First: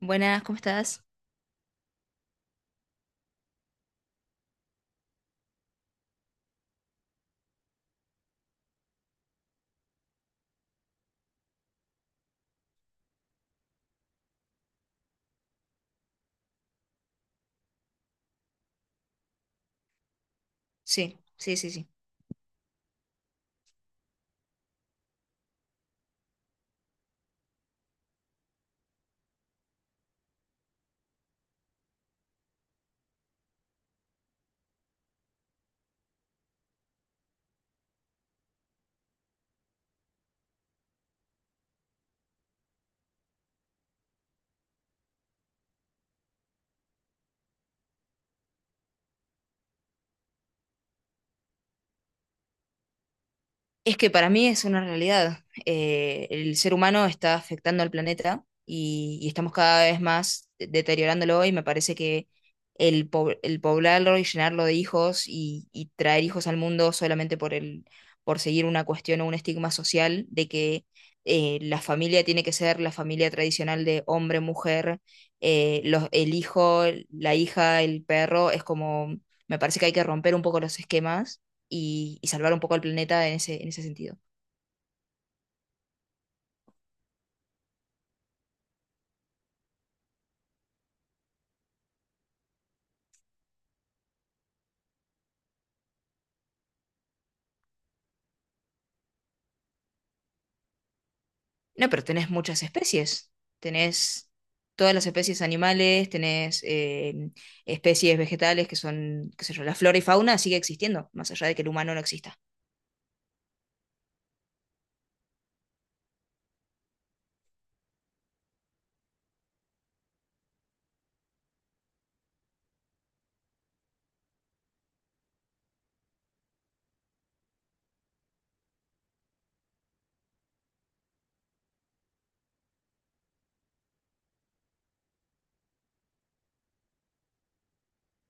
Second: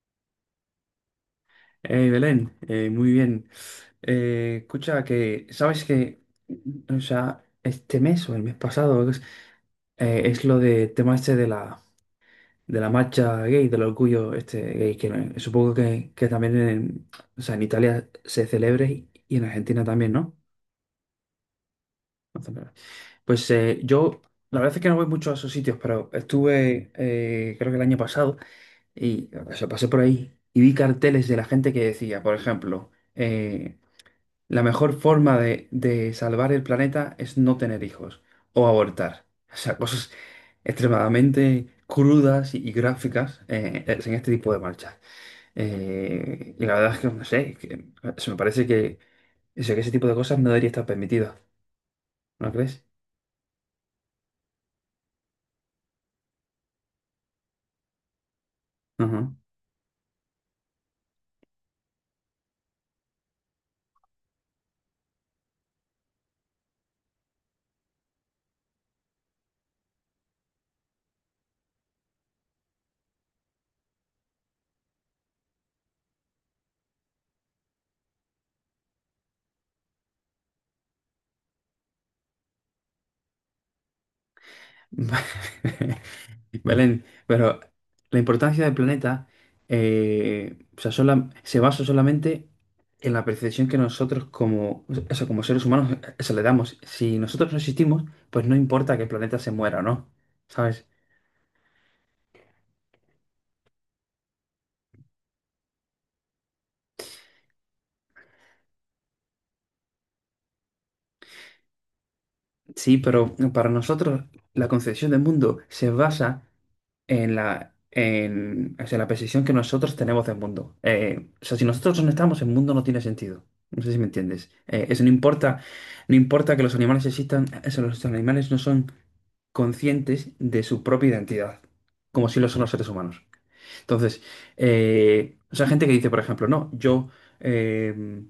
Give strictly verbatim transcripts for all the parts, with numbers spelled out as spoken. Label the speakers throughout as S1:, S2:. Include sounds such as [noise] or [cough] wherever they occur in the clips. S1: Buenas, ¿cómo estás?
S2: Hey, Belén, eh, muy bien. Eh, escucha, que sabes que, o sea, este mes o el mes pasado es, eh, es lo de tema este de la, de la marcha gay, del orgullo este gay, que eh, supongo que, que también en, o sea, en Italia se celebra y, y en Argentina también, ¿no?
S1: Sí, sí, sí, sí.
S2: No celebra. Pues eh, yo, la verdad es que no voy mucho a esos sitios, pero estuve, eh, creo que el año pasado, y o sea, pasé por ahí y vi carteles de la gente que decía, por ejemplo, eh, la mejor forma de, de salvar el planeta es no tener hijos o abortar. [laughs] O sea, cosas extremadamente crudas y, y gráficas eh, en este tipo de marchas. Eh, y la verdad es que, no sé, que- se me parece que, o sea, que ese tipo de cosas no debería estar permitido. ¿No crees?
S1: Es que para mí es una realidad. Eh, el ser humano está afectando al planeta y, y
S2: Ajá.
S1: estamos cada vez más deteriorándolo y me parece que el, po- el poblarlo y llenarlo de hijos y, y traer hijos al mundo solamente por el, por seguir una cuestión o un estigma social de que eh, la familia tiene que ser la familia tradicional de hombre, mujer, eh, los, el hijo, la hija, el perro, es como, me parece que hay que romper un poco los esquemas y, y salvar un poco al planeta en ese, en ese sentido.
S2: [laughs] Belén, pero la importancia del planeta eh, o sea, sola- se basa solamente en la percepción que nosotros como, o sea, como seres humanos eh, se le damos. Si nosotros no existimos, pues no importa que el planeta se muera o no, ¿sabes?
S1: No, pero tenés muchas especies. Tenés todas las especies animales, tenés eh, especies vegetales que son, qué sé yo, la flora y fauna sigue existiendo, más allá de que el humano no exista.
S2: Sí, pero para nosotros la concepción del mundo se basa en la, en, o sea, la percepción que nosotros tenemos del mundo. Eh, o sea, si nosotros no estamos, el mundo no tiene sentido. No sé si me entiendes. Eh, eso no importa, no importa que los animales existan, eso, los animales no son conscientes de su propia identidad, como si lo son los seres humanos. Entonces, eh, o sea, gente que dice, por ejemplo, no, yo eh,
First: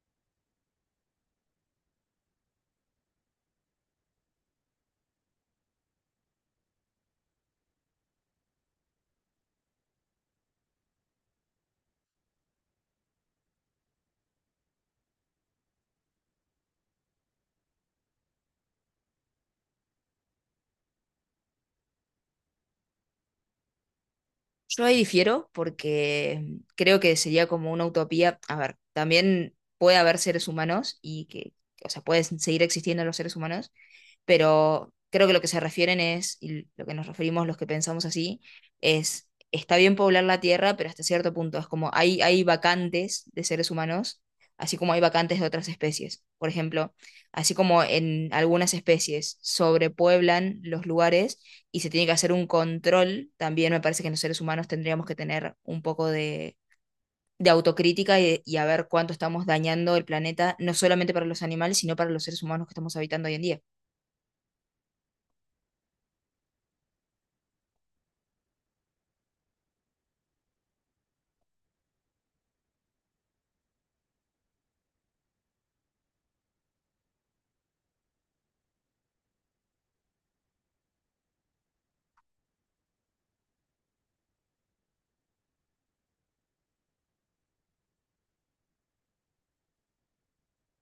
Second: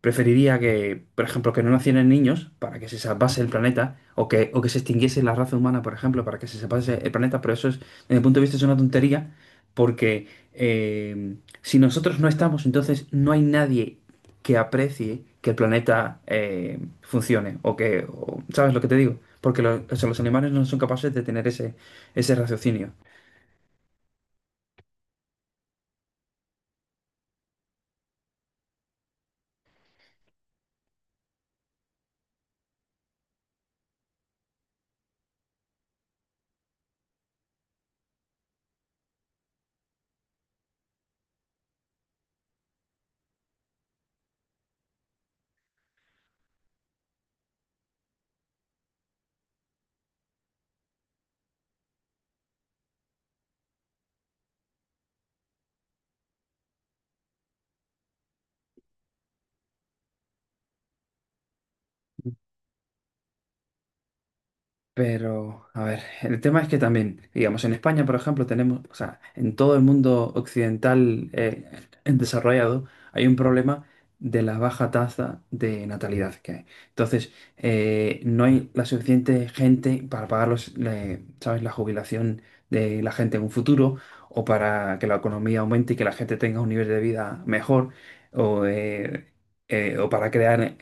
S2: preferiría que, por ejemplo, que no nacieran niños para que se salvase el planeta, o que, o que se extinguiese la raza humana, por ejemplo, para que se salvase el planeta, pero eso es, desde mi punto de vista, es una tontería, porque eh, si nosotros no estamos, entonces no hay nadie que aprecie que el planeta eh, funcione, o que, o- ¿sabes lo que te digo? Porque lo- o sea, los animales no son capaces de tener ese, ese raciocinio.
S1: Yo ahí difiero porque creo que sería como una utopía. A ver, también puede haber seres humanos y que, o sea, pueden seguir existiendo los seres humanos, pero creo que lo que se refieren es, y lo que nos referimos los que pensamos así, es, está bien poblar la Tierra, pero hasta cierto punto es como hay, hay vacantes de seres humanos, así como hay vacantes de otras especies. Por ejemplo, así como en algunas especies sobrepueblan los lugares y se tiene que hacer un control, también me parece que los seres humanos tendríamos que tener un poco de, de autocrítica y, y a ver cuánto estamos dañando el planeta, no solamente para los animales, sino para los seres humanos que estamos habitando hoy en día.
S2: Pero, a ver, el tema es que también, digamos, en España, por ejemplo, tenemos, o sea, en todo el mundo occidental eh, en desarrollado, hay un problema de la baja tasa de natalidad que hay. Entonces, eh, no hay la suficiente gente para pagar los, le- ¿sabes? La jubilación de la gente en un futuro o para que la economía aumente y que la gente tenga un nivel de vida mejor o, eh, eh, o para crear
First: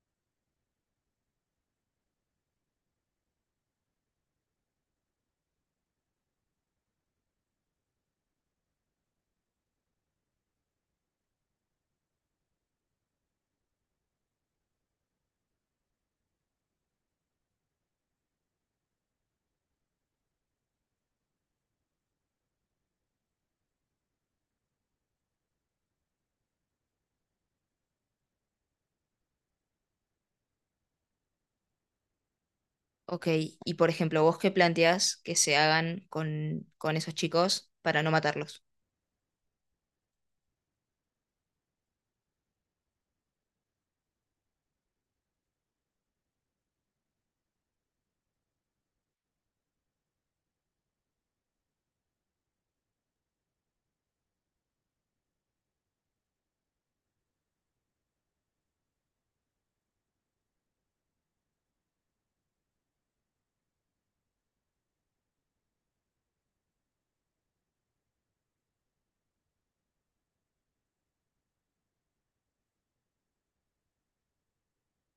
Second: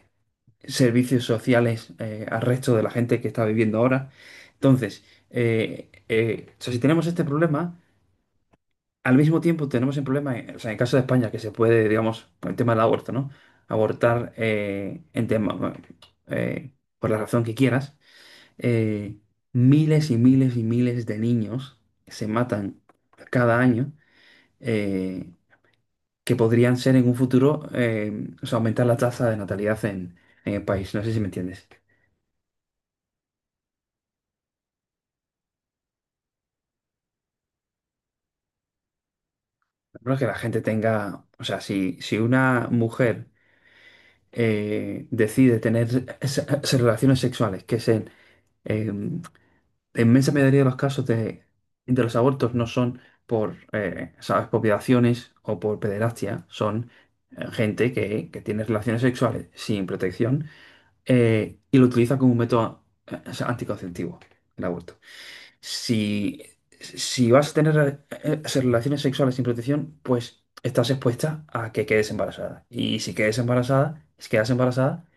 S2: servicios sociales eh, al resto de la gente que está viviendo ahora. Entonces, eh, eh, o sea, si tenemos este problema, al mismo tiempo tenemos el problema, eh, o sea, en el caso de España, que se puede, digamos, con el tema del aborto, ¿no? Abortar eh, en tema, bueno, eh, por la razón que quieras, eh, miles y miles y miles de niños se matan cada año. eh, que podrían ser en un futuro, eh, o sea, aumentar la tasa de natalidad en, en el país. No sé si me entiendes.
S1: Ok, y por ejemplo, ¿vos qué planteás que se hagan con, con esos chicos para no matarlos?
S2: No es que la gente tenga, o sea, si, si una mujer eh, decide tener es- es- relaciones sexuales, que es en eh, la inmensa mayoría de los casos de, de los abortos no son por, eh, ¿sabes?, por violaciones o por pederastia, son eh, gente que, que tiene relaciones sexuales sin protección eh, y lo utiliza como un método eh, anticonceptivo, el aborto. Si, si vas a tener eh, eh, relaciones sexuales sin protección, pues estás expuesta a que quedes embarazada. Y si quedes embarazada, si quedas embarazada,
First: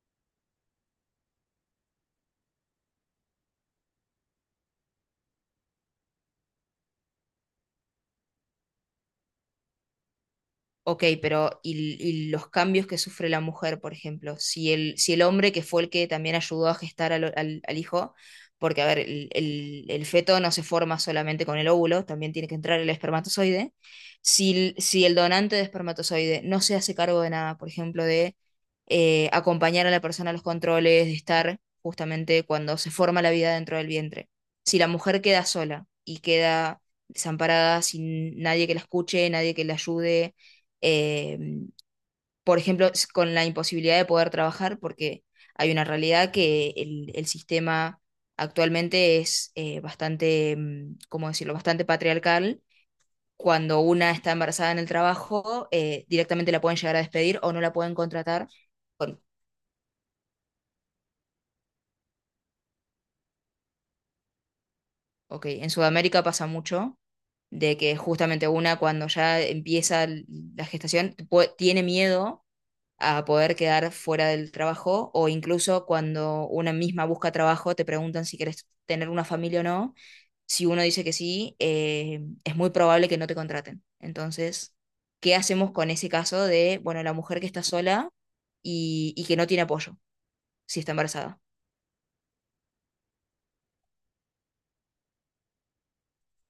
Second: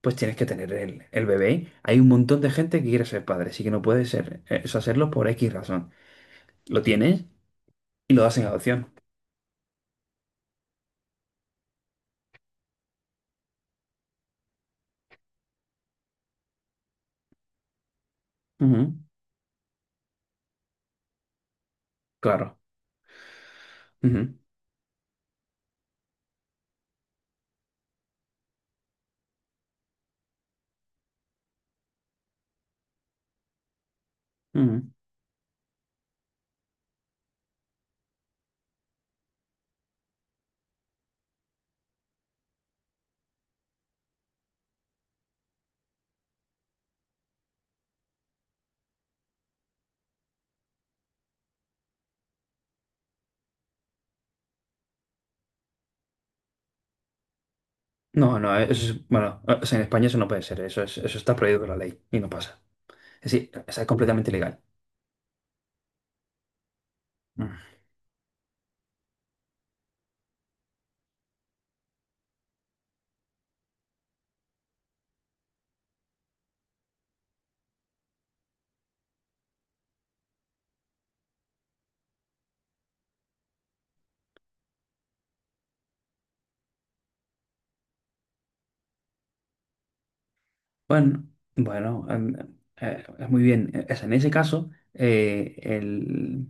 S2: pues tienes que tener el, el bebé. Hay un montón de gente que quiere ser padre, así que no puede ser, eh, eso hacerlo por X razón. Lo tienes y lo das en adopción.
S1: Ok, pero y, y los cambios que sufre la mujer, por ejemplo, si el, si el hombre que fue el que también ayudó a gestar al, al- al hijo, porque a
S2: Ujú,
S1: ver, el, el- el feto no se forma solamente con el óvulo, también tiene que
S2: claro.
S1: entrar el espermatozoide,
S2: Ujú,
S1: si, el- si el donante de espermatozoide no se hace cargo de nada, por ejemplo, de eh, acompañar a la persona a los controles, de estar justamente cuando se forma la vida dentro del vientre, si
S2: ujú.
S1: la mujer queda sola y queda desamparada, sin nadie que la escuche, nadie que la ayude, eh, por ejemplo, s- con la imposibilidad de poder trabajar, porque hay una realidad que el, el sistema actualmente es eh, bastante, mm, ¿cómo decirlo?, bastante patriarcal. Cuando una está embarazada en el trabajo, eh, directamente la pueden llegar a despedir o no la pueden
S2: No,
S1: contratar.
S2: no, eso es,
S1: Bueno,
S2: bueno, o sea, en España eso no puede ser, eso es, eso está prohibido por la ley y no pasa. Es decir, o sea, es completamente ilegal.
S1: ok, en Sudamérica pasa mucho de que justamente una cuando ya empieza l- la gestación pue- tiene miedo a poder quedar fuera del trabajo o incluso cuando una misma busca trabajo, te preguntan si quieres tener una familia o no. Si uno dice que sí, eh, es muy probable que no te contraten. Entonces, ¿qué hacemos con ese caso de, bueno, la mujer que está sola y, y que no tiene apoyo si está
S2: Bueno,
S1: embarazada?
S2: bueno, em, eh, es muy bien. Es en ese caso, eh, el,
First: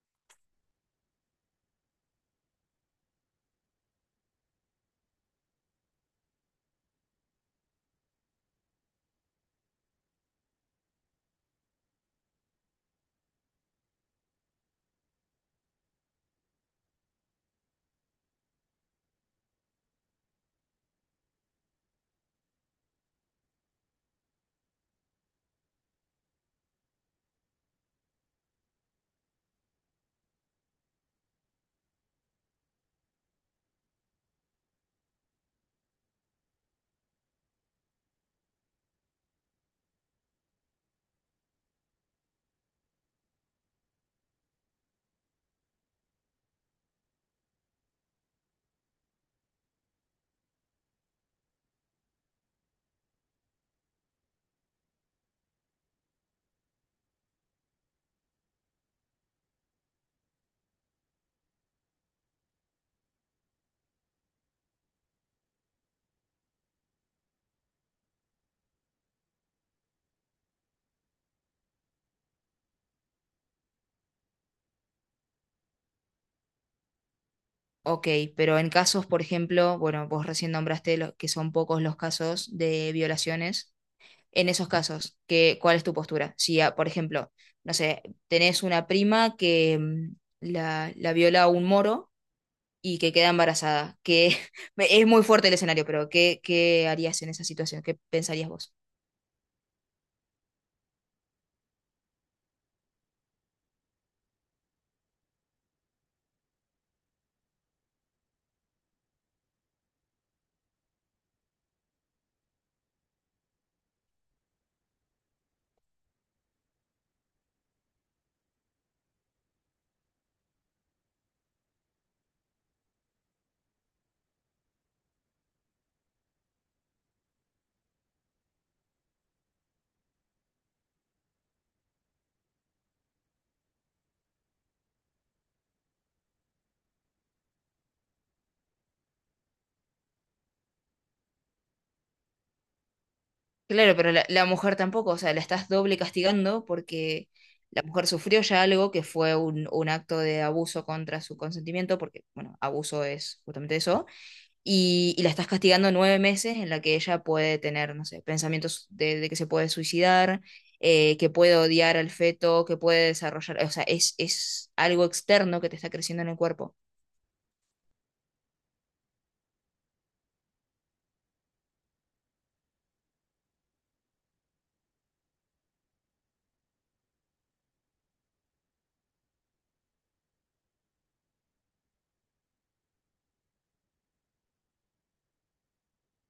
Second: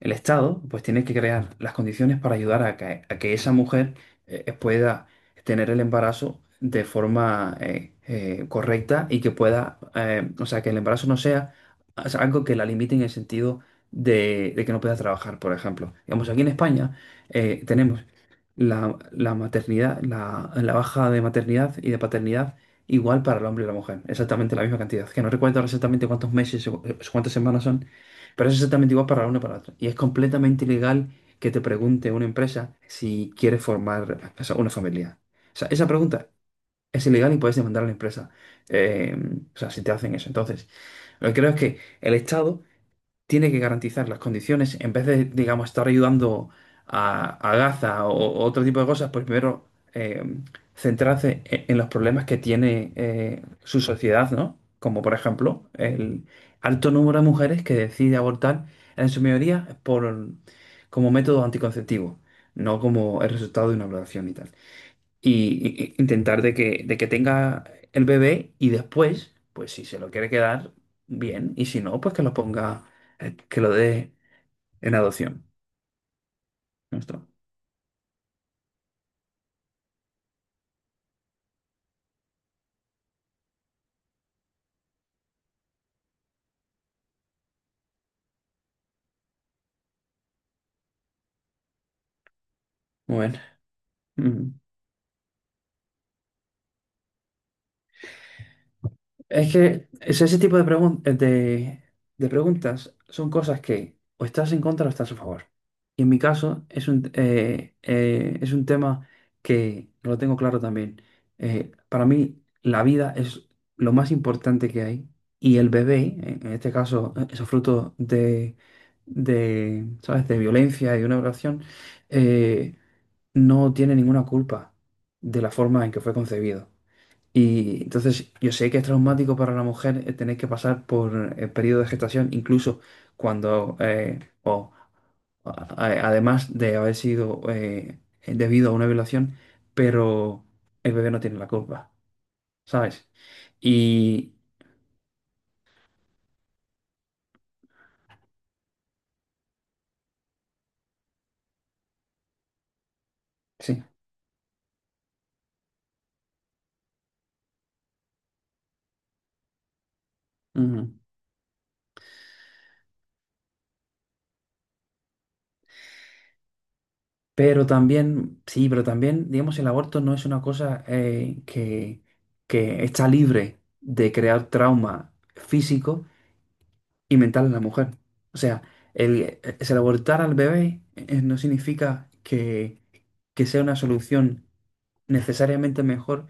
S2: el Estado pues tiene que crear las condiciones para ayudar a que, a que esa mujer eh, eh, pueda tener el embarazo de forma eh, eh, correcta y que pueda, eh, o sea, que el embarazo no sea, o sea, algo que la limite en el sentido de, de que no pueda trabajar, por ejemplo. Digamos, aquí en España eh, tenemos la, la maternidad, la, la baja de maternidad y de paternidad igual para el hombre y la mujer, exactamente la misma cantidad, que no recuerdo ahora exactamente cuántos meses o o cuántas semanas son, pero es exactamente igual para la una y para la otra. Y es completamente ilegal que te pregunte una empresa si quiere formar, o sea, una familia. O sea, esa pregunta es ilegal y puedes demandar a la empresa. eh, o sea, si te hacen eso. Entonces, lo que creo es que el Estado tiene que garantizar las condiciones, en vez de, digamos, estar ayudando a, a Gaza o, o otro tipo de cosas, pues primero eh, centrarse e- en los problemas que tiene eh, su sociedad, ¿no? Como por ejemplo el alto número de mujeres que decide abortar, en su mayoría por, como método anticonceptivo, no como el resultado de una violación y tal y, y- intentar de que, de que tenga el bebé y después, pues si se lo quiere quedar, bien, y si no, pues que lo ponga, eh, que lo dé en adopción. Ya está.
S1: Ok, pero en casos, por ejemplo, bueno, vos recién nombraste lo- que son pocos los casos de violaciones en esos casos. ¿Qué, cuál es tu postura? Si, ah, por ejemplo, no sé, tenés una prima que mm, la, la viola un moro y que
S2: Muy
S1: queda
S2: bien.
S1: embarazada, que
S2: Ujú.
S1: [laughs] me- es muy fuerte el escenario, pero ¿qué, qué harías en esa situación? ¿Qué pensarías vos?
S2: Es que es ese tipo de, pregun- de, de preguntas son cosas que o estás en contra o estás a favor. Y en mi caso es un, eh, eh, es un tema que lo tengo claro también. Eh, para mí la vida es lo más importante que hay y el bebé, en en este caso, eh, esos frutos de, de, ¿sabes? De violencia y de una violación, eh, no tiene ninguna culpa de la forma en que fue concebido. Y entonces yo sé que es traumático para la mujer eh, tener que pasar por el periodo de gestación, incluso cuando, eh, o a- a- además de haber sido eh, debido a una violación, pero el bebé no tiene la culpa, ¿sabes?
S1: Claro, pero la,
S2: Y
S1: la mujer tampoco, o sea, la estás doble castigando porque la mujer sufrió ya algo que fue un, un acto de abuso contra su consentimiento, porque, bueno, abuso es justamente
S2: sí.
S1: eso y, y la estás castigando nueve meses en la que ella puede tener, no sé, pensamientos de, de que se puede suicidar,
S2: Ujú.
S1: eh, que puede odiar al feto, que puede desarrollar, o sea, es, es algo externo que te está creciendo en el cuerpo.
S2: Pero también, sí, pero también, digamos, el aborto no es una cosa eh, que, que está libre de crear trauma físico y mental en la mujer. O sea, el, el abortar al bebé eh, no significa que, que sea una solución necesariamente mejor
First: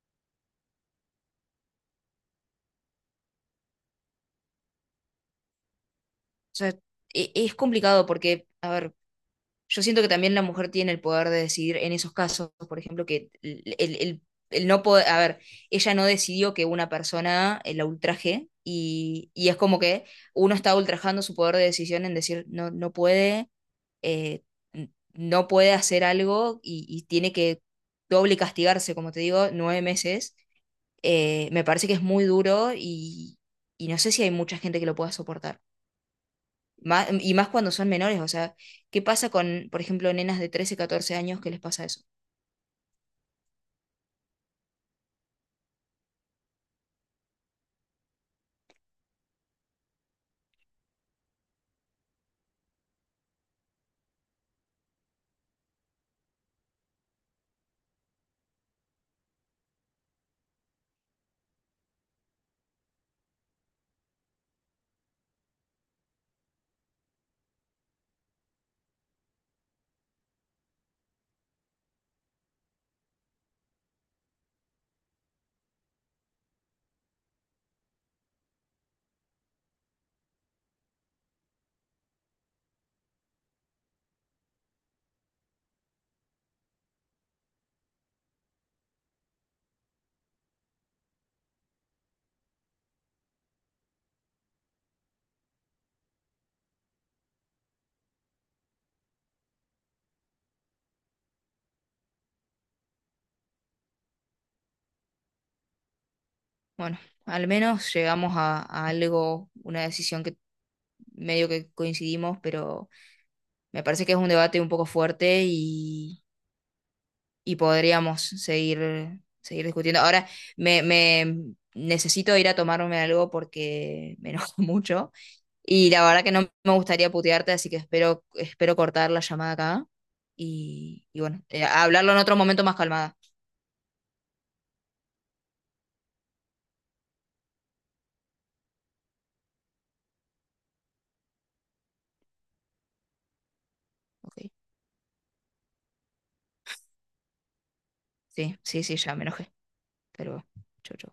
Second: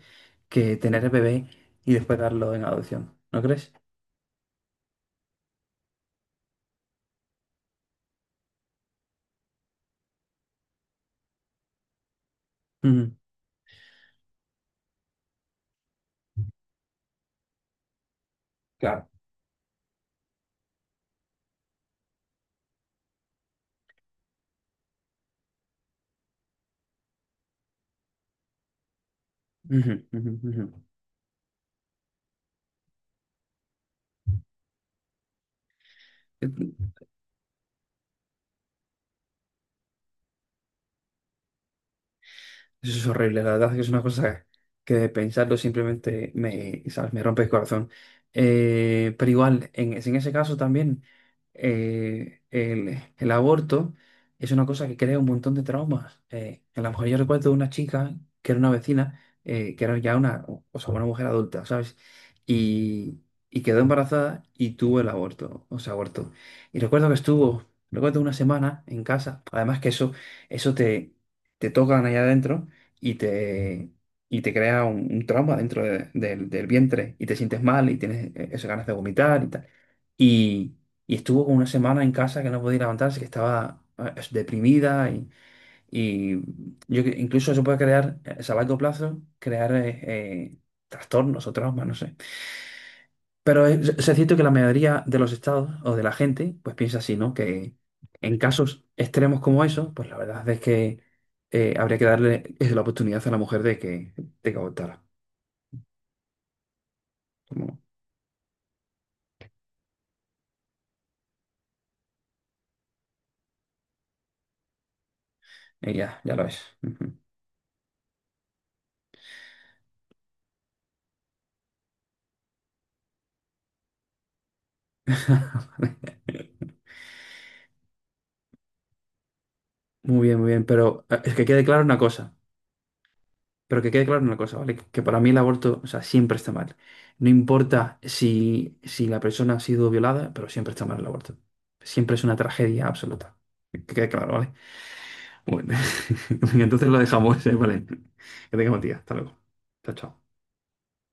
S2: que tener el bebé y después darlo en adopción. ¿No crees?
S1: O sea, e- es complicado porque, a ver, yo siento que también la mujer tiene el poder de decidir en esos casos, por ejemplo,
S2: Ujú,
S1: que el, el- el- el no poder, a ver, ella no decidió que una persona eh, la ultraje
S2: claro.
S1: y, y es como que uno está ultrajando su poder de decisión en decir, no, no puede, eh, n- no puede hacer algo y, y tiene que doble castigarse, como te digo, nueve
S2: Ujú,
S1: meses.
S2: ujú,
S1: Eh, me parece que es muy duro y, y no sé si hay mucha gente que lo pueda soportar.
S2: ujú.
S1: Má- y más cuando son menores, o sea, ¿qué pasa con, por ejemplo, nenas de trece catorce años que les pasa eso?
S2: Eso es horrible, la verdad es que es una cosa que de pensarlo simplemente me, ¿sabes? Me rompe el corazón. Eh, pero igual, en, en ese caso también, eh, el, el aborto es una cosa que crea un montón de traumas. Eh, a lo mejor yo recuerdo de una chica que era una vecina, eh, que era ya una, o sea, una mujer adulta, ¿sabes? Y, y quedó embarazada y tuvo el aborto, o sea, aborto. Y recuerdo que estuvo, recuerdo una semana en casa, además que eso, eso te, te tocan allá adentro y te, y te crea un, un trauma dentro de- del del vientre y te sientes mal y tienes eh, esas ganas de vomitar y tal. Y, y estuvo como una semana en casa que no podía levantarse, que estaba eh, es- deprimida y, y yo cre- incluso eso puede crear, eh, a largo plazo, crear eh, eh, trastornos o traumas, no sé. Pero es, es cierto que la mayoría de los estados o de la gente, pues piensa así, ¿no? Que en casos extremos como esos, pues la verdad es que eh, habría que darle es la oportunidad a la mujer de que, de que votara.
S1: Bueno, al
S2: Como
S1: menos llegamos a, a algo, una decisión que medio que coincidimos, pero me parece que es un debate un poco fuerte
S2: ella,
S1: y,
S2: ya lo es. Ujú.
S1: y podríamos seguir, seguir discutiendo. Ahora, me, me necesito ir a tomarme algo porque me enojo [laughs] mucho y la verdad que no me gustaría putearte, así que espero, espero cortar la llamada acá
S2: Muy bien, muy bien. Pero
S1: y, y
S2: eh, es
S1: bueno,
S2: que
S1: eh,
S2: quede claro una
S1: hablarlo en
S2: cosa.
S1: otro momento más calmada.
S2: Pero que quede claro una cosa, ¿vale? Que para mí el aborto, o sea, siempre está mal. No importa si, si la persona ha sido violada, pero siempre está mal el aborto. Siempre es una tragedia absoluta. Que quede claro,
S1: Ok.
S2: ¿vale? Bueno, [laughs] venga, entonces lo dejamos, ¿eh? Vale. Que
S1: Sí,
S2: tengas buen
S1: sí, sí,
S2: día. Hasta
S1: ya me
S2: luego.
S1: enojé,
S2: Chao, chao.
S1: pero chau, chau.